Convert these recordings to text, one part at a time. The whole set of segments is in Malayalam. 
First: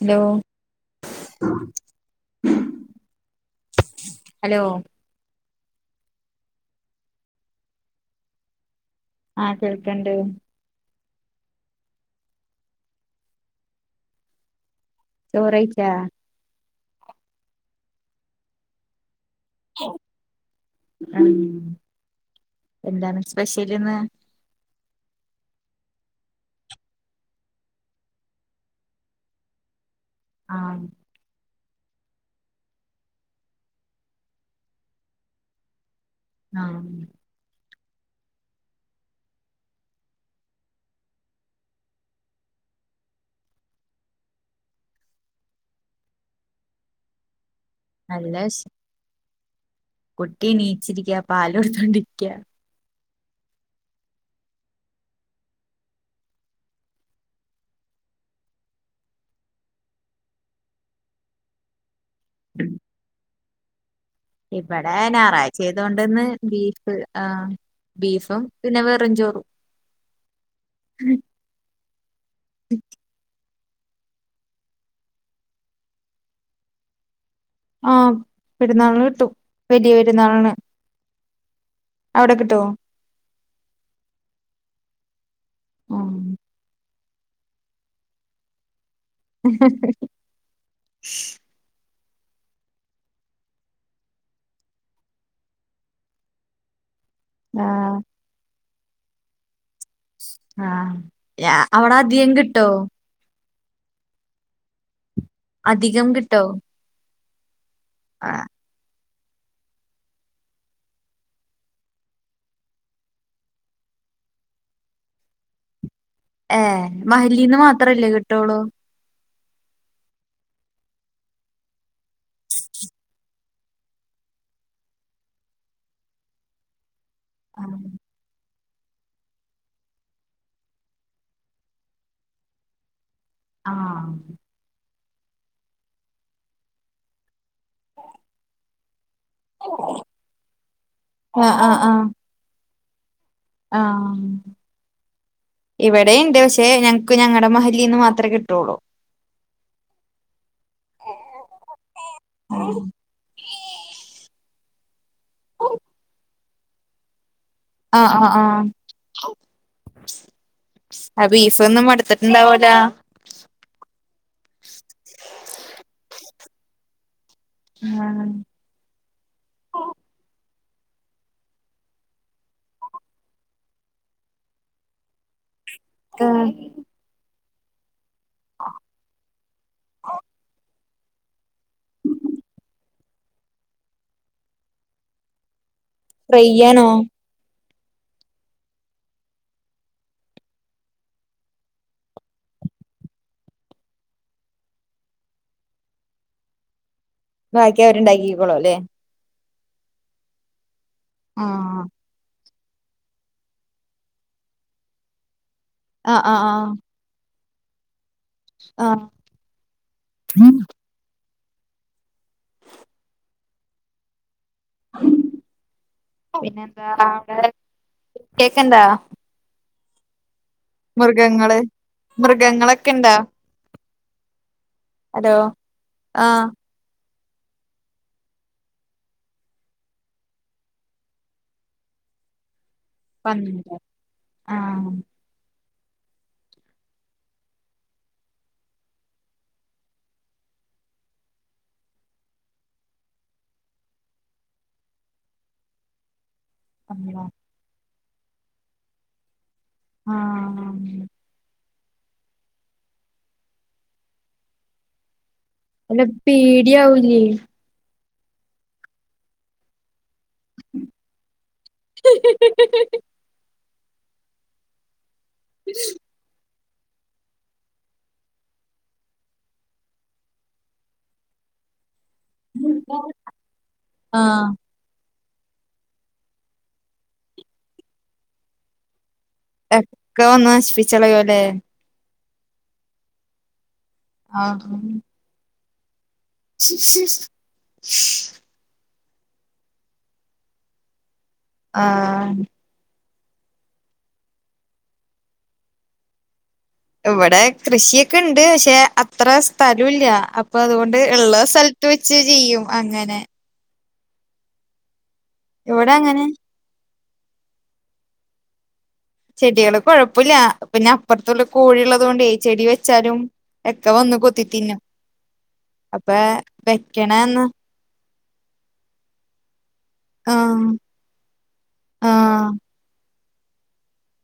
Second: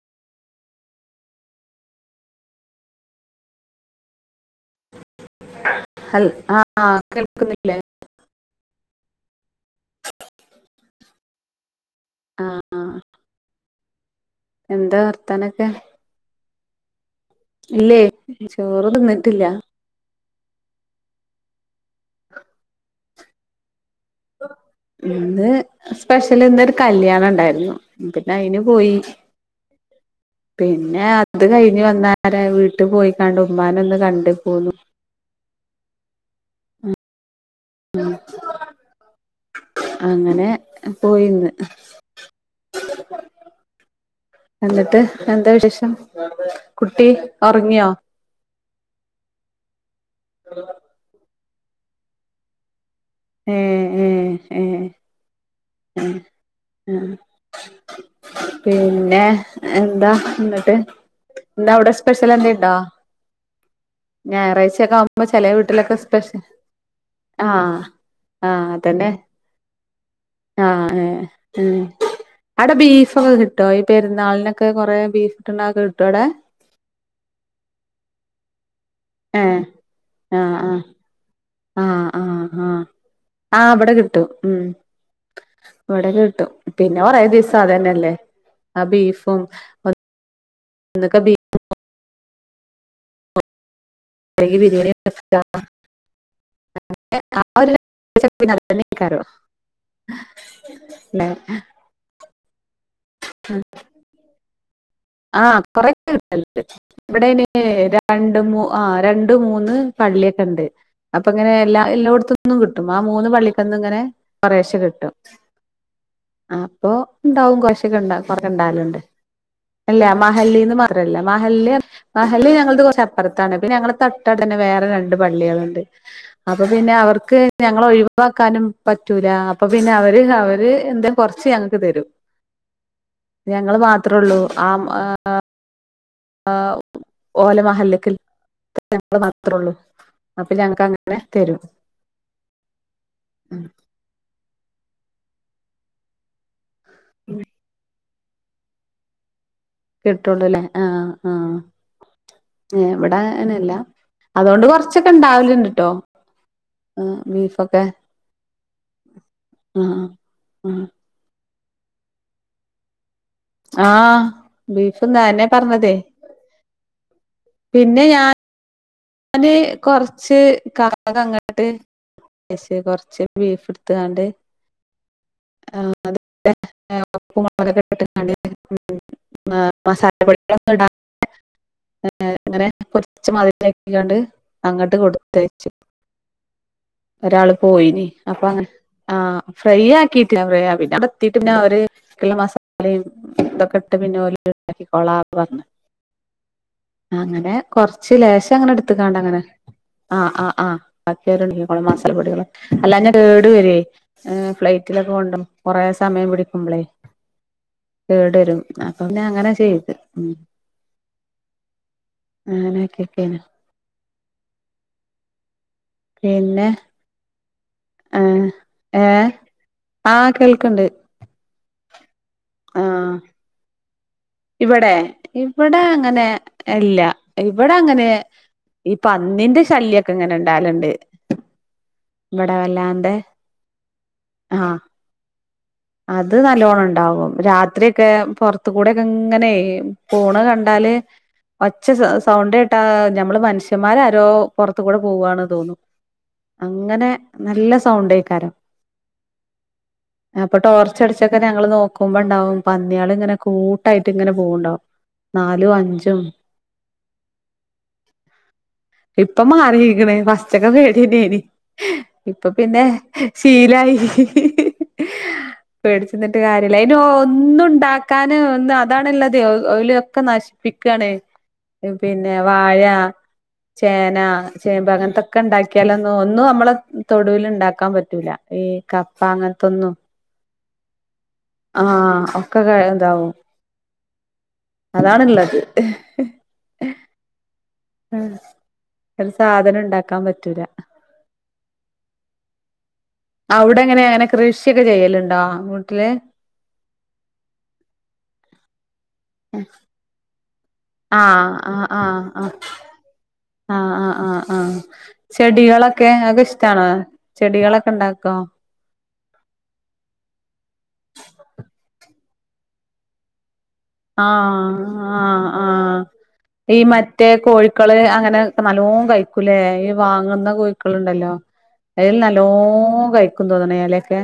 ഹലോ, ഹലോ ഹൽ ആഹ് കേൾക്കുന്നില്ലേ? ആഹ്, കേൾക്ക്ണ്ട്. ആഹ്, ആഹ് എന്താ വർ ചോറയിച്ച? ഇല്ലേ ചോറ് തിന്നിട്ടില്ല. ഉം എന്താണ് സ്പെഷ്യലിന്ന് ഇന്ന് സ്പെഷ്യല് ഇന്ന് ഒരു കല്യാണം ഉണ്ടായിരുന്നു പിന്നെ അയിന് പോയി ആഹ് പിന്നെ ഇത് കഴിഞ്ഞ് വന്ന് നേരെ വീട്ടിൽ പോയിക്കണ്ട് ഉമ്മാന ഒന്ന് കണ്ട് പോന്നു ആഹ് ഉം അങ്ങനെ പോയിന്ന് എന്നിട്ട് എന്താ വിശേഷം കുട്ടി ഉറങ്ങിയോ നല്ല വിശ് കുട്ടി നീച്ചിരിക്കുക പാല് കൊടുത്തോണ്ടിരിക്ക ഏ ഏ ഹെ ഉം ഉം പിന്നെ എന്താ എന്നിട്ട് ഇന്ന് അവിടെ സ്പെഷ്യൽ എന്തങ്ങിലും ഉണ്ടോ ഇവടെ ഞായറാഴ്ചയായത് വീട്ടിലൊക്കെ കൊണ്ടന്ന് സ്പെഷ്യൽ ബീഫ് ആഹ് ബീഫും ആഹ് പിന്നെ അതന്നെ വെറുംചോറും ആഹ് ഏ അവിടെ ബീഫ് ബീഫൊക്കെ കിട്ടോ ഈ പെരുന്നാളിനൊക്കെ കുറെ ബീഫ്ട്ട്ണോക്കെ കിട്ടോ അവിടെ ആം പെരുന്നാള്ന് കിട്ടും ഏഹ് വലിയ പെരുന്നാളിന് ആഹ് ആഹ് ആഹ് അവിടെ ആഹ് കിട്ടോ ആഹ് ആഹ് ഇവടെ കിട്ടും ഉം ഇവടെ കിട്ടും പിന്നെ കുറെ ദിവസം അതന്നെല്ലേ ആ ബീഫ് ഹ ഹ ന്നൊക്കെ ബീ ബിരിയാണി [unintelligible] [unintelligible] ആഹ് ല്ലേ. ഞാ അവിടെ അധികം കിട്ടോ ഉ ആഹ് അധികം കൊറക്കെ കിട്ടോ കിട്ടൽണ്ട് ഇവിടെയ്ൻ രണ്ട് ആഹ് മൂ ആഹ് രണ്ട് മൂന്ന് പള്ളിയൊക്കെ ണ്ട് അപ്പങ്ങനെ എല്ലാ എല്ലാടത്തൊന്നും കിട്ടും ആ മൂന്ന് പള്ളിക്കന്നും ഇങ്ങനെ കൊറെശെ കിട്ടും ഏഹ് അപ്പൊ ഉണ്ടാവും മഹല്ലിന്ന് കൊർശോക്കെ മാത്രല്ലേ ഉണ്ട കൊറക്ക കിട്ടുള്ളൂ ണ്ടാലുണ്ട് അല്ല മഹല്ലിന്ന് മാത്രല്ല മഹല്ല് മഹല്ല് ഞങ്ങളത് കുറച്ച് അപ്പറ താണ് പിന്നെ ഞങ്ങളെ തൊട്ടടുത്ത് തന്നെ വേറെ രണ്ട് പള്ളികളുണ്ട് അപ്പൊ പിന്നെ അവർ ക്ക് ആഹ് ഞങ്ങള ഒഴിവാക്കാനും പറ്റൂല അപ്പൊ പിന്നെ അവര് അവര് എന്തേ കുറച്ച് ഞങ്ങക്ക് തരും ഞങ്ങള് മാത്രള്ളൂ ആഹ് ആം ആഹ് ഓലമഹല്ല്ക്കിൽ ഞങ്ങള് മാത്രള്ളൂ അപ്പ ഞങ്ങക്ക് അങ്ങനെ തരും ആഹ് ആം ഇവിടെണ്ട് പക്ഷെ ഞങ്ങക്ക് ഞങ്ങളുടെ മഹലിന്ന് മാത്രേ കി ട്ടോളൂ കിട്ടുള്ളൂല്ലേ ആഹ് ആഹ് പിന്നെ ഇവടെ അങ്ങനെയല്ല അതുകൊണ്ട് കൊറച്ചൊക്കെ ഉണ്ടാവലുണ്ട്ട്ടോ അ ബീഫൊക്കെ ആഹ് ആഹ് ആഹ് ആഹ് ആഹ് ആഹ് ബീഫ്ന്ന് മട്ത്ട്ട്ണ്ടാവെലാ ആഹ് ബീഫ്ന്ന് അയന്നെ പർണതേ ആഹ് അത് കൊറച്ച് ക [unintelligible] അങ്ങട്ട് പക്ഷേ കൊർച്ച് ബീഫ്ട്ത്ത്കാണ്ട് ആഹ് ആഹ് ഏഹ് ഉപ്പും മുളകും ഇട്ട്കാണ്ട് ഉം മ മസാലപ്പൊടി ഹ്‌ടാ [unintelligible] ങ്ങനെ കൊർച്ച് മതി കിയാണ്ട് അങ്ങട്ട് കൊടുത്തയ്ച്ച് ഫ്രൈയ്യാണോ ഒരാള് പോയിനി അപ്പ അങ്ങനെ ആഹ് ഫ്രൈയ്യാക്കിറ്റ് [unintelligible] പിന്നെ അവടത്തീറ്റും പിന്നെ അവര് ഹ്ള്ള മസാലിം തൊക്കെട്ട് പിന്നെ ഓല് ണ്ടാക്കിക്കൊളാ പർണ് അങ്ങനെ ബാക്കി കൊർച്ച് ലേഷ് അവരുണ്ടാക്കിക്കോളും അല്ലേ ട്ട്ങ്ങാണ്ട അങ്ങനെ ആഹ് ആഹ് ആഹ് മറ്റേദ്ൺ മീക്കുള്ള ആഹ് മസാല പൊടികള് അല്ലാഞ കേട് വര്യോ ഫ്ലൈറ്റിലൊക്കെ കൊണ്ടം കൊറെ ആഹ് സമയം ആഹ് ആഹ് പിടിക്കുബ്ലേ കേടരും ആഹ് അപ്പൊ പിന്നെ അങ്ങനെ ചെയ്ത് ഉം അങ്ങനെക്കിക്ക്യേ പിന്നെ പിന്നെന്താ അവിടെ കേക്ക്ണ്ടാ ഏഹ് ആഹ് കേൾക്ണ്ട് മൃഗങ്ങള് മൃഗങ്ങ ആഹ് ഇവടെ ഹലോ ഇവ്വടെ അങ്ങനെ ആഹ് എല്ല ഇവടെ അങ്ങനെ ഈ പന്നിന്റെ ശല്യക്കെങ്ങനെണ്ടാല്ണ്ട് ഇവടെ വല്ലാൺ ട്ടെ പന്നി ആഹ് അത് നല്ലോണണ്ടാവും രാത്രിയെക്കെ പൊർത്ത് കൂടെയൊക്കങ്ങനെ പോണകണ്ടാല് ഒച്ച സ സൗണ്ടേട്ടാ ഞമ്മള് മനുഷ്യമ്മാരാരോ പൊറത്ത്കൂടെ പോവ്വാണ് തോന്നും അങ്ങനെ പന്നിയോ നല്ല സൗണ്ടേക്കാരം അപ്പൊ ആഹ് ടോർച്ചടിച്ചക്ക ഞങ്ങള് നോ ക്കുമ്പണ്ടാവും പന്ന്യേള്ങ്ങനെ കൂട്ടായ്ട്ടിങ്ങനെ പോവ്ണ്ടാവും നാലു അല്ല അഞ്ചും പേടിയാവൂലേ ഇപ്പ മാറീക്ണ് ഫസ് ഉച്ചക്കെ പേട്യന്നേനി ഇപ്പൊ പിന്നെ ശീലായി പേടിച്ച്ന്നിട്ട് കാര് യെലെ ഐൻ്റെ ഒന്നുണ്ടാക്കാന് ഒന്ന് അതാണ്ള്ളതെ ഒഹ് ഓല് ഒക്കെ നശ്പ്പിക്കാണ് ഇം പിന്നെ വാഴ ചേനാ ആഹ് ചേമ്പ് അങ്ങൻത്തൊക്കെണ്ടാക്ക്യാലൊന്നും ഒന്നും അമ്മള് തൊടൂല് ണ്ടാക്കാം പറ്റൂല ഈ കപ്പ അങ്ങ എക്ക വന്ന് നശിപ്പിച്ചളയോലേ ആഹ് ഒക്കെ കെഴതാവും അതാണ്ള്ളത് ശ് ശ് ശ് ആഹ് ഒര് സാധനണ്ടാക്കാം പറ്റൂല ആഹ് ഔടെങ്ങനെ ങ്ങനെ കൃഷിക്കെ ചെയ്യല്ണ്ടോ വീട്ട്ല് ഇവിടെ കൃഷിയക്ക്ണ്ട് പക്ഷെ അത്ര സ്ഥലുല്ല. അപ്പൊ അതുകൊ ട് ഇള്ള ആഹ് ആഹ് സ്ഥലത്ത് വെച്ച് ആഹ് ആഹ് ചെയ്യും അങ്ങനെ. ആഹ് ആഹ് ആഹ് ആഹ്. ഇവിടെ ചെടികളൊക്കെ അങ്ങനെ ഇങ്ങക്കിഷ് ടാണോ ചെടികളൊക്കിണ്ടാക്കോ? ചെടികള് കൊഴപ്പുല്ല പിന്നെ അപ്പുറത്തുള്ള കോഴിള്ളത് കൊണ്ടേ ചെടി വെച്ചാലും ഒക്കെ വന്ന് കൊത്തി തിന്നും ആഹ് ആഹ് ആഹ് അപ്പൊ ഈ മറ്റേ വെക്കണന്ന് കോഴിക്ക ക്കള് അങ്ങന നല്ലോ കയിക്ക്‌ ക്കൂല്ലേ ഈ വാങ്ങുന്ന ആഹ് കോഴിക്കള് ണ്ടല്ലോ അതിൽ നല്ലോ ആഹ് കയി ക്കു തോന്നണ്‌ എലെയക്കെ.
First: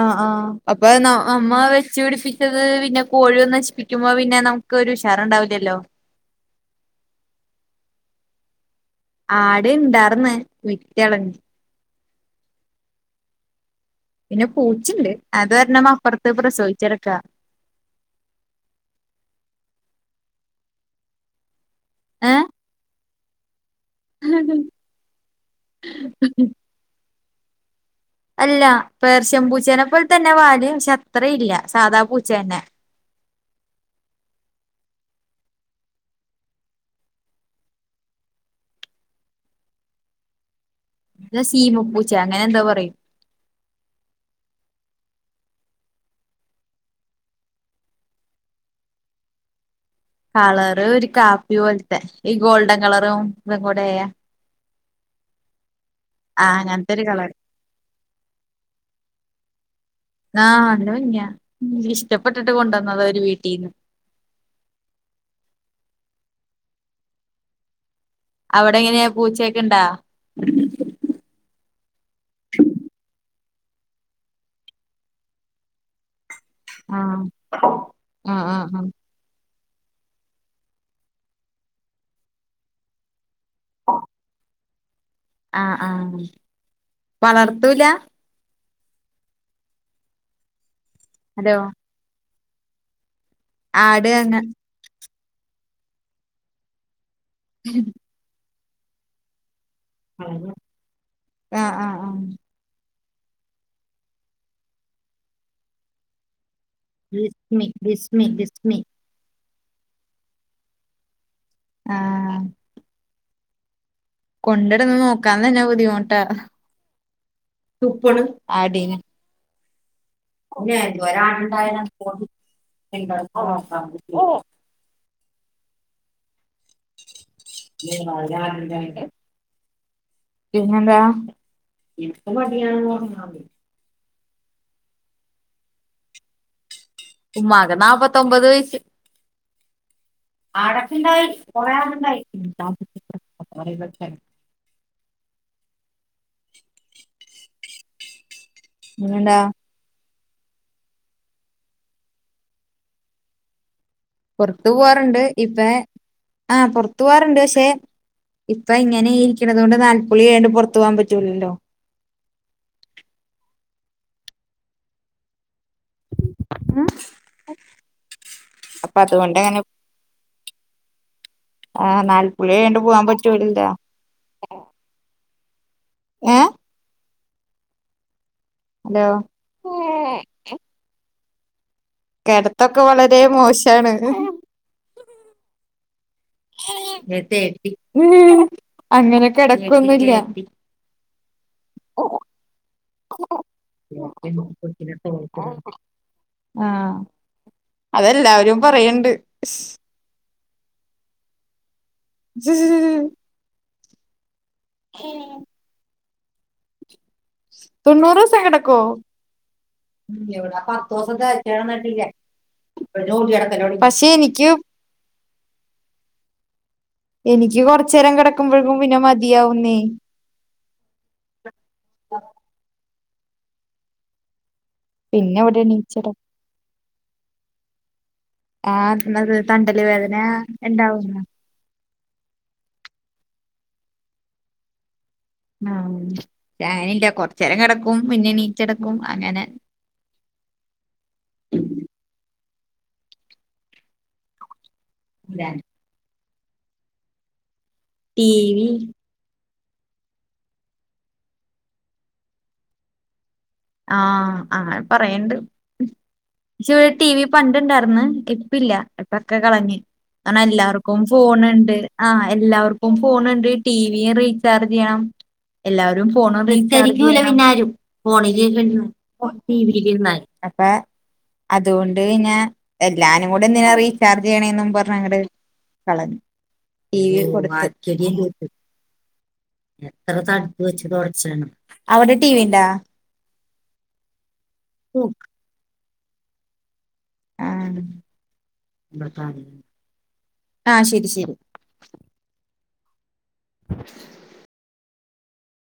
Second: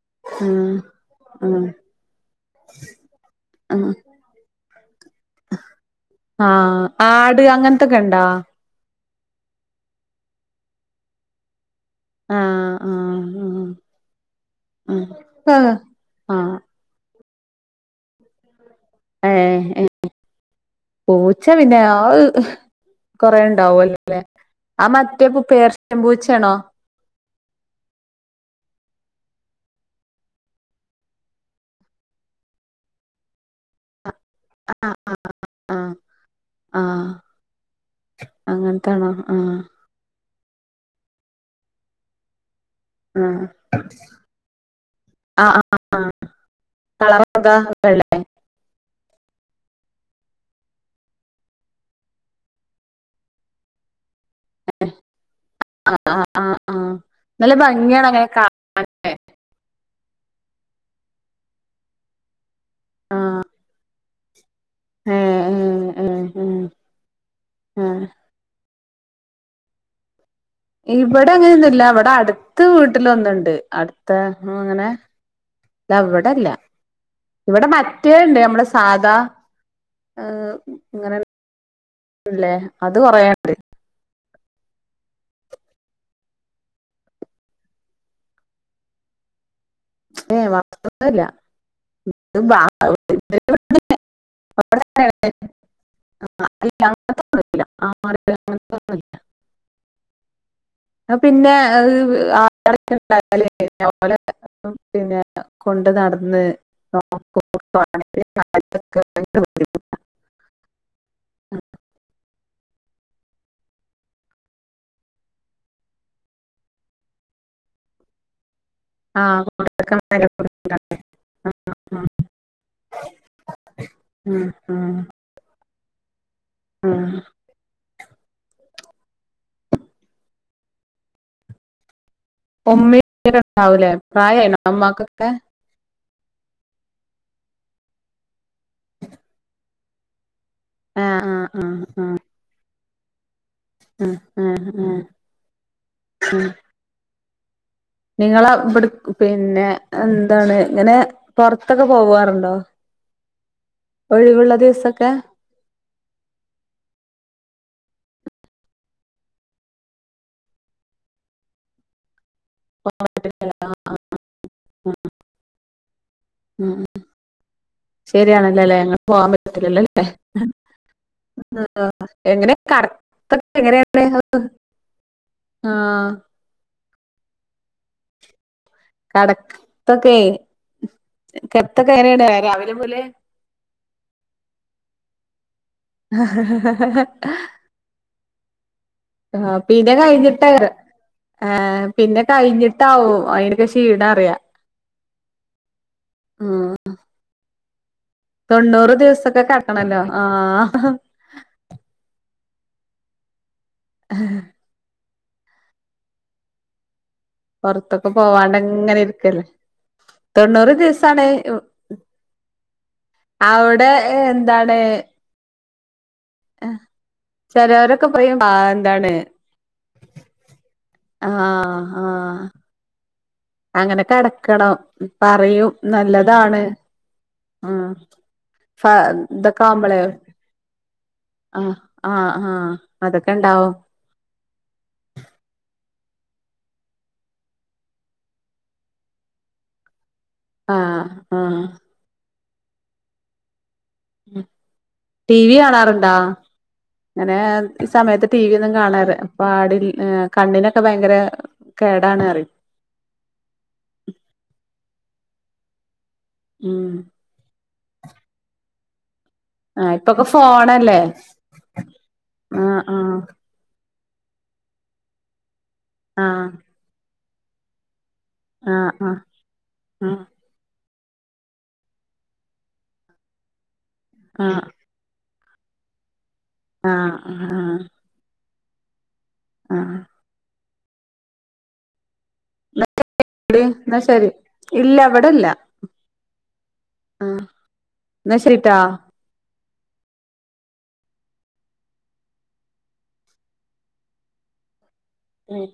ആഹ് ആഹ് അപ്പൊ ന നമ്മ വെച്ചു പിടിപ്പിച്ചത് പിന്നെ കോഴിവന്ന് ഉം നശിപ്പിക്കുമ്പോ പിന്നെ നമ് മ്ക്കൊ രുഷാറണ്ടാവില്ലല്ലോ? ആഹ് ആട് അങ്ങൻത്തൊക്കെ ഇണ്ടാ? ആടിണ്ടാർന്ന് വിറ്റളഞ്ഞ്. ആഹ് ആഹ് ആഹ്. പിന്നെ പൂച്ചണ്ട് ആഹ് അതൊരെണ്ണം അപ്പറത്ത് ആഹ് പ്രസവിച്ചെടക്കാ. ഏഹ് ഏഹ് പൂച്ച പിന്നെ ആ ഏഹ് കൊറെ ഉണ്ടാവുവല്ലോ ല്ലേ ആ മറ്റേപ്പൊ പേർഷ്യൻ പൂച്യാണോ? അല്ല പേർഷ്യൻ പൂച്ചേനെ പോലെ തന്നെ വാല്. പക്ഷെ അത്ര ഇല്ല സാധാ പൂച്ചേന്നെ. [inaudible] ആഹ് ആഹ്. അങ്ങനത്താണോ ആഹ്. ഞാ സീമപ്പൂച്ചയാ അങ്ങനെന്തോ പറയും. ആഹ്. ആ ആ ആഹ് കളറൊക്ക വെള്ളേയെ? കളറ് ഒരു കാപ്പി പോൽത്തെ ഈ ഗോൾഡൻ കളറും ഇതും കൂടെയായെ. ആഹ് ആഹ് ആഹ് ആഹ് അങ്ങനത്തെ ഒരു കളർ നല്ല ഭംഗിയാണ് അങ്ങനെ കാ ആഹ് നല്ല ഭംഗിയാ എനിക്കിഷ്ടപ്പെട്ടിട്ട് കൊണ്ടുവന്നത ഒരു ആഹ് വീട്ടീന്ന്. ഏഹ് ഏഹ് ഏഹ് ഏഹ് ഏഹ്. അവിടെങ്ങനെയാ പൂച്ചയൊക്കിണ്ടാ? ഇവിടെ അങ്ങനെയൊന്നുല്ല ഇവിടെ അടുത്ത വീട്ടിലൊന്നിണ്ട് അടുത്ത അങ്ങനെ അ ഇവിടെല്ല ആഹ് ഇവിടെ മറ്റേ ണ്ട് ആഹ് മ്മടെ ആഹ് ആഹ് സാധാ. ഇങ്ങനെ ല്ലേ അത് കൊറേ ണ്ട്. ആഹ് ആഹ് വളർത്തൂല. അതോ ആട് അങ്ങ [inaudible] [inaudible] ആന്നോ ആ പിന്നെ ആ [inaudible] പിന്നെ കൊണ്ട് നടന്ന് ബിസ്മി നോക്കണ [inaudible] ബിസ്മി ബിസ്മി ക [inaudible] ആഹ് കൊണ്ടടന്ന് നോക്കാൻ തന്നെ ബുദ്ധിമുട്ട തപ്പണ് ആടിനെ. ആഹ് [inaudible] പിന്നെ ഒരാളുണ്ടായാല [unintelligible] ആഹ് ആഹ് [unintelligible] പിന്നെന്താ? എന്ക്ക് മടിയാണ് ന്ന് പറഞ്ഞാ മതി. ണ്ടാവു ലെ പ്രായായിണോ ഇമ്മാക്കൊക്കെ? ഉമ്മാക്ക് നാപ്പത്തൊമ്പത് വയസ്. ആഹ് ആഹ് [unintelligible] ഏഹ് ഏഹ് ഏഹ് നിങ്ങളെ ഇവിടെ പിന്നെന്താ പിന്നെ എന്താണ് ഇങ്ങനെ പൊറത്തൊക്കെ പോവാറുണ്ടോ? ഒഴിവുള്ള പൊറത്തു ദിവസൊക്കെ പോവാറുണ്ട് ഇപൊ ആഹ് പൊറത്തു പോവാറുണ്ട് പക്ഷെ. ഇപ്പൊ ഇങ്ങനെ ഇരിക്കണത് കൊണ്ട് നാൽപ്പകുളി കയ്യാണ്ട് പൊറത്ത് പോവാൻ പറ്റൂല്ലല്ലോ? [unintelligible] ഉം ശരിയാണല്ലേല്ലേ അപ്പൊ ങ്ങക്ക് പോകാൻ അതുകൊണ്ട് അങ്ങനെ പറ്റൂലല്ലോ ലേ ആഹ് എങ്ങനെ നാൽപ്പുളി ആയോണ്ട് പോവാൻ കിടത്തൊക്കെ പറ്റൂലല്ലോ എങ്ങനെയ? [unintelligible] അ ആഹ് ഏഹ് ഹലോ കടത്തൊക്കെ കിടത്തൊക്കെ എങ്ങനെണ് രാവിലെ മുതല് [unintelligible] ആണ്. അങ്ങനെ ആ പിന്നെ കിടക്കൊന്നുല്ല കഴിഞ്ഞിട്ട കേറാ. ആഹ് പിന്നെ കഴിഞ്ഞിട്ടാവും അതിന്റൊക്കെ ക്ഷീണറിയാ. ഉം ആഹ് അതെല്ല തൊണ്ണൂറ് ദിവസൊക്കെ കിട്ക്കണല്ലോ ആഹ് ഏഹ് പൊറത്തൊക്കെ തൊണ്ണൂറ് ദിവസം പോവാണ്ട് കിടക്കോ അങ്ങനെ ഇരിക്കല്ലേ. തൊണ്ണൂറ് ദിവസാണ് അവടെ പക്ഷെ എനിക്ക് എന്താണ്. ആഹ് എനിക്ക് കൊറച്ചനേരം കിടക്കുമ്പോഴക്കും പിന്നെ മതിയാവുന്നേ ആഹ് ആഹ്. അങ്ങനെ കെടക്കണം പിന്നെ ഇവിടെ പറയും എണീച്ചട നല്ലതാണ്. ഉം ഫ ആഹ് അത് ഇതൊക്കെ തണ്ടല് ആവുമ്പളേ വേദന ഇണ്ടാവു. ആഹ് ആഹ് ആഹ് അതൊക്കെണ്ടാവും. ആഹ് ഞാനില്ല കൊറച് നേരം കിടക്കും പിന്നെ എണീച്നടക്കും അങ്ങനെ ആഹ് ആഹ് ടി വി കാണാറുണ്ടാ? അങ്ങനെ ഈ സമയത്ത് ടി വി ഒന്നും കാണാറ് പാടില്ല് ഏഹ് കണ്ണിനൊക്കെ ഭയങ്കര കേടാണ് പറയും ആഹ് ആഹ് പറയണ്ട് ഉം പക്ഷെ ഉം ഇവിടെ ടി വി പണ്ടെണ്ടാർന്ന് ഇപ്പോ ഇല്ല്യ ഇപ് ഇപ്പത്തെ കളഞ്ഞ്. ആഹ് ഇപ്പൊക്കെ കാരണം എല്ലാവർക്കും ഫോണല്ലേ ഫോൺ ഉണ്ട് ആഹ് ആഹ് എല്ലാവർക്കും ആഹ് ഫോൺ ഉണ്ട് ടി വി യും റീചാർജ് ചെയ്യണം എല്ലാവരും ഫോണും ആഹ് റീചർജ് ചെയ്യണം [unintelligible] ആഹ് ഫോൺ ടി വി ല് ഇരുന്നാൽ. അപ്പോ അതുകൊണ്ട് പിന്ന എല്ലാരും കൂടെ എന്തിനാ റി ചാർജ് ആഹ് ആഹ് ചെയ്യണെന്നും പറഞ് അങ്ങട് കളഞ് ടി ആഹ് വി ആഹ് ആഹ് ആഹ് കൊട്ത്ത് ആഹ് എത്ര തട്പ്പ് വെച്ച് തൊടച്ചാണ് അവിടെ ടിവിണ്ട [unintelligible] ന്നാ ശരി ഇല്ല ഇവടല്ല ആഹ് ശരിട്ടാ ഇവട്ത്താണെ ആഹ് ശരി ശരി ഉം